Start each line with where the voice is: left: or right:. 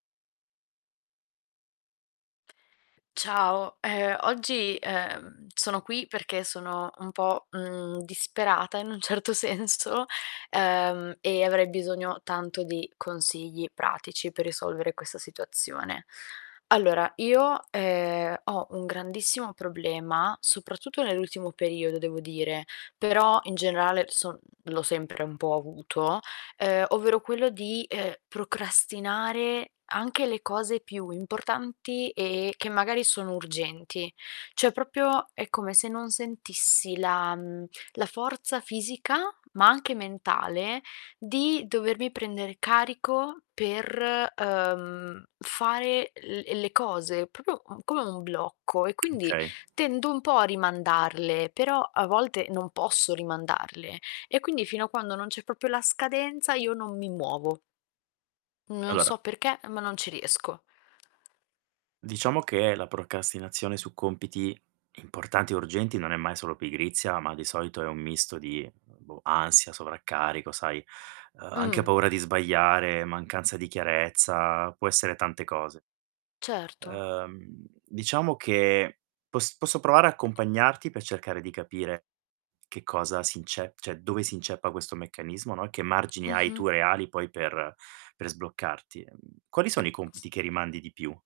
left: Ciao, ehm, oggi, uhm, sono qui perché sono un po', mhmm, disperata in un certo senso uhm, e avrei bisogno tanto di consigli pratici per risolvere questa situazione. Allora, io, ehm, ho un grandissimo problema, soprattutto nell'ultimo periodo, devo dire, però in generale son mhmm, l'ho sempre un po' avuto, uhm, ovvero quello di, uhm, procrastinare anche le cose più importanti e che magari sono urgenti. Cioè, proprio è come se non sentissi la mhmm, la forza fisica, ma anche mentale, di dovermi prendere carico per, uhm, fare l ehm, le cose, proprio, mhmm, come un blocco, e quindi
right: Okay.
left: tendo un po' a rimandarle, però a volte non posso rimandarle, e quindi fino a quando non c'è proprio la scadenza io non mi muovo. Mhmm,
right: E
left: non so
right: allora
left: perché, ehm, ma non ci riesco.
right: Diciamo che la procrastinazione su compiti importanti e urgenti non è mai solo pigrizia, ma di solito è un misto di, boh, ansia, sovraccarico, sai, uhm, anche
left: Mh.
right: paura di sbagliare, mancanza di chiarezza, può essere tante cose.
left: Certo.
right: Uhm, diciamo che pos posso provare a accompagnarti pe cercare di capire che cosa si ince cioè, dove si inceppa questo meccanismo, no, e che margini hai
left: Mh-mh.
right: tu reali poi per per sbloccarti. Mhmm, quali sono i
left: Ecco.
right: compiti che rimandi di più?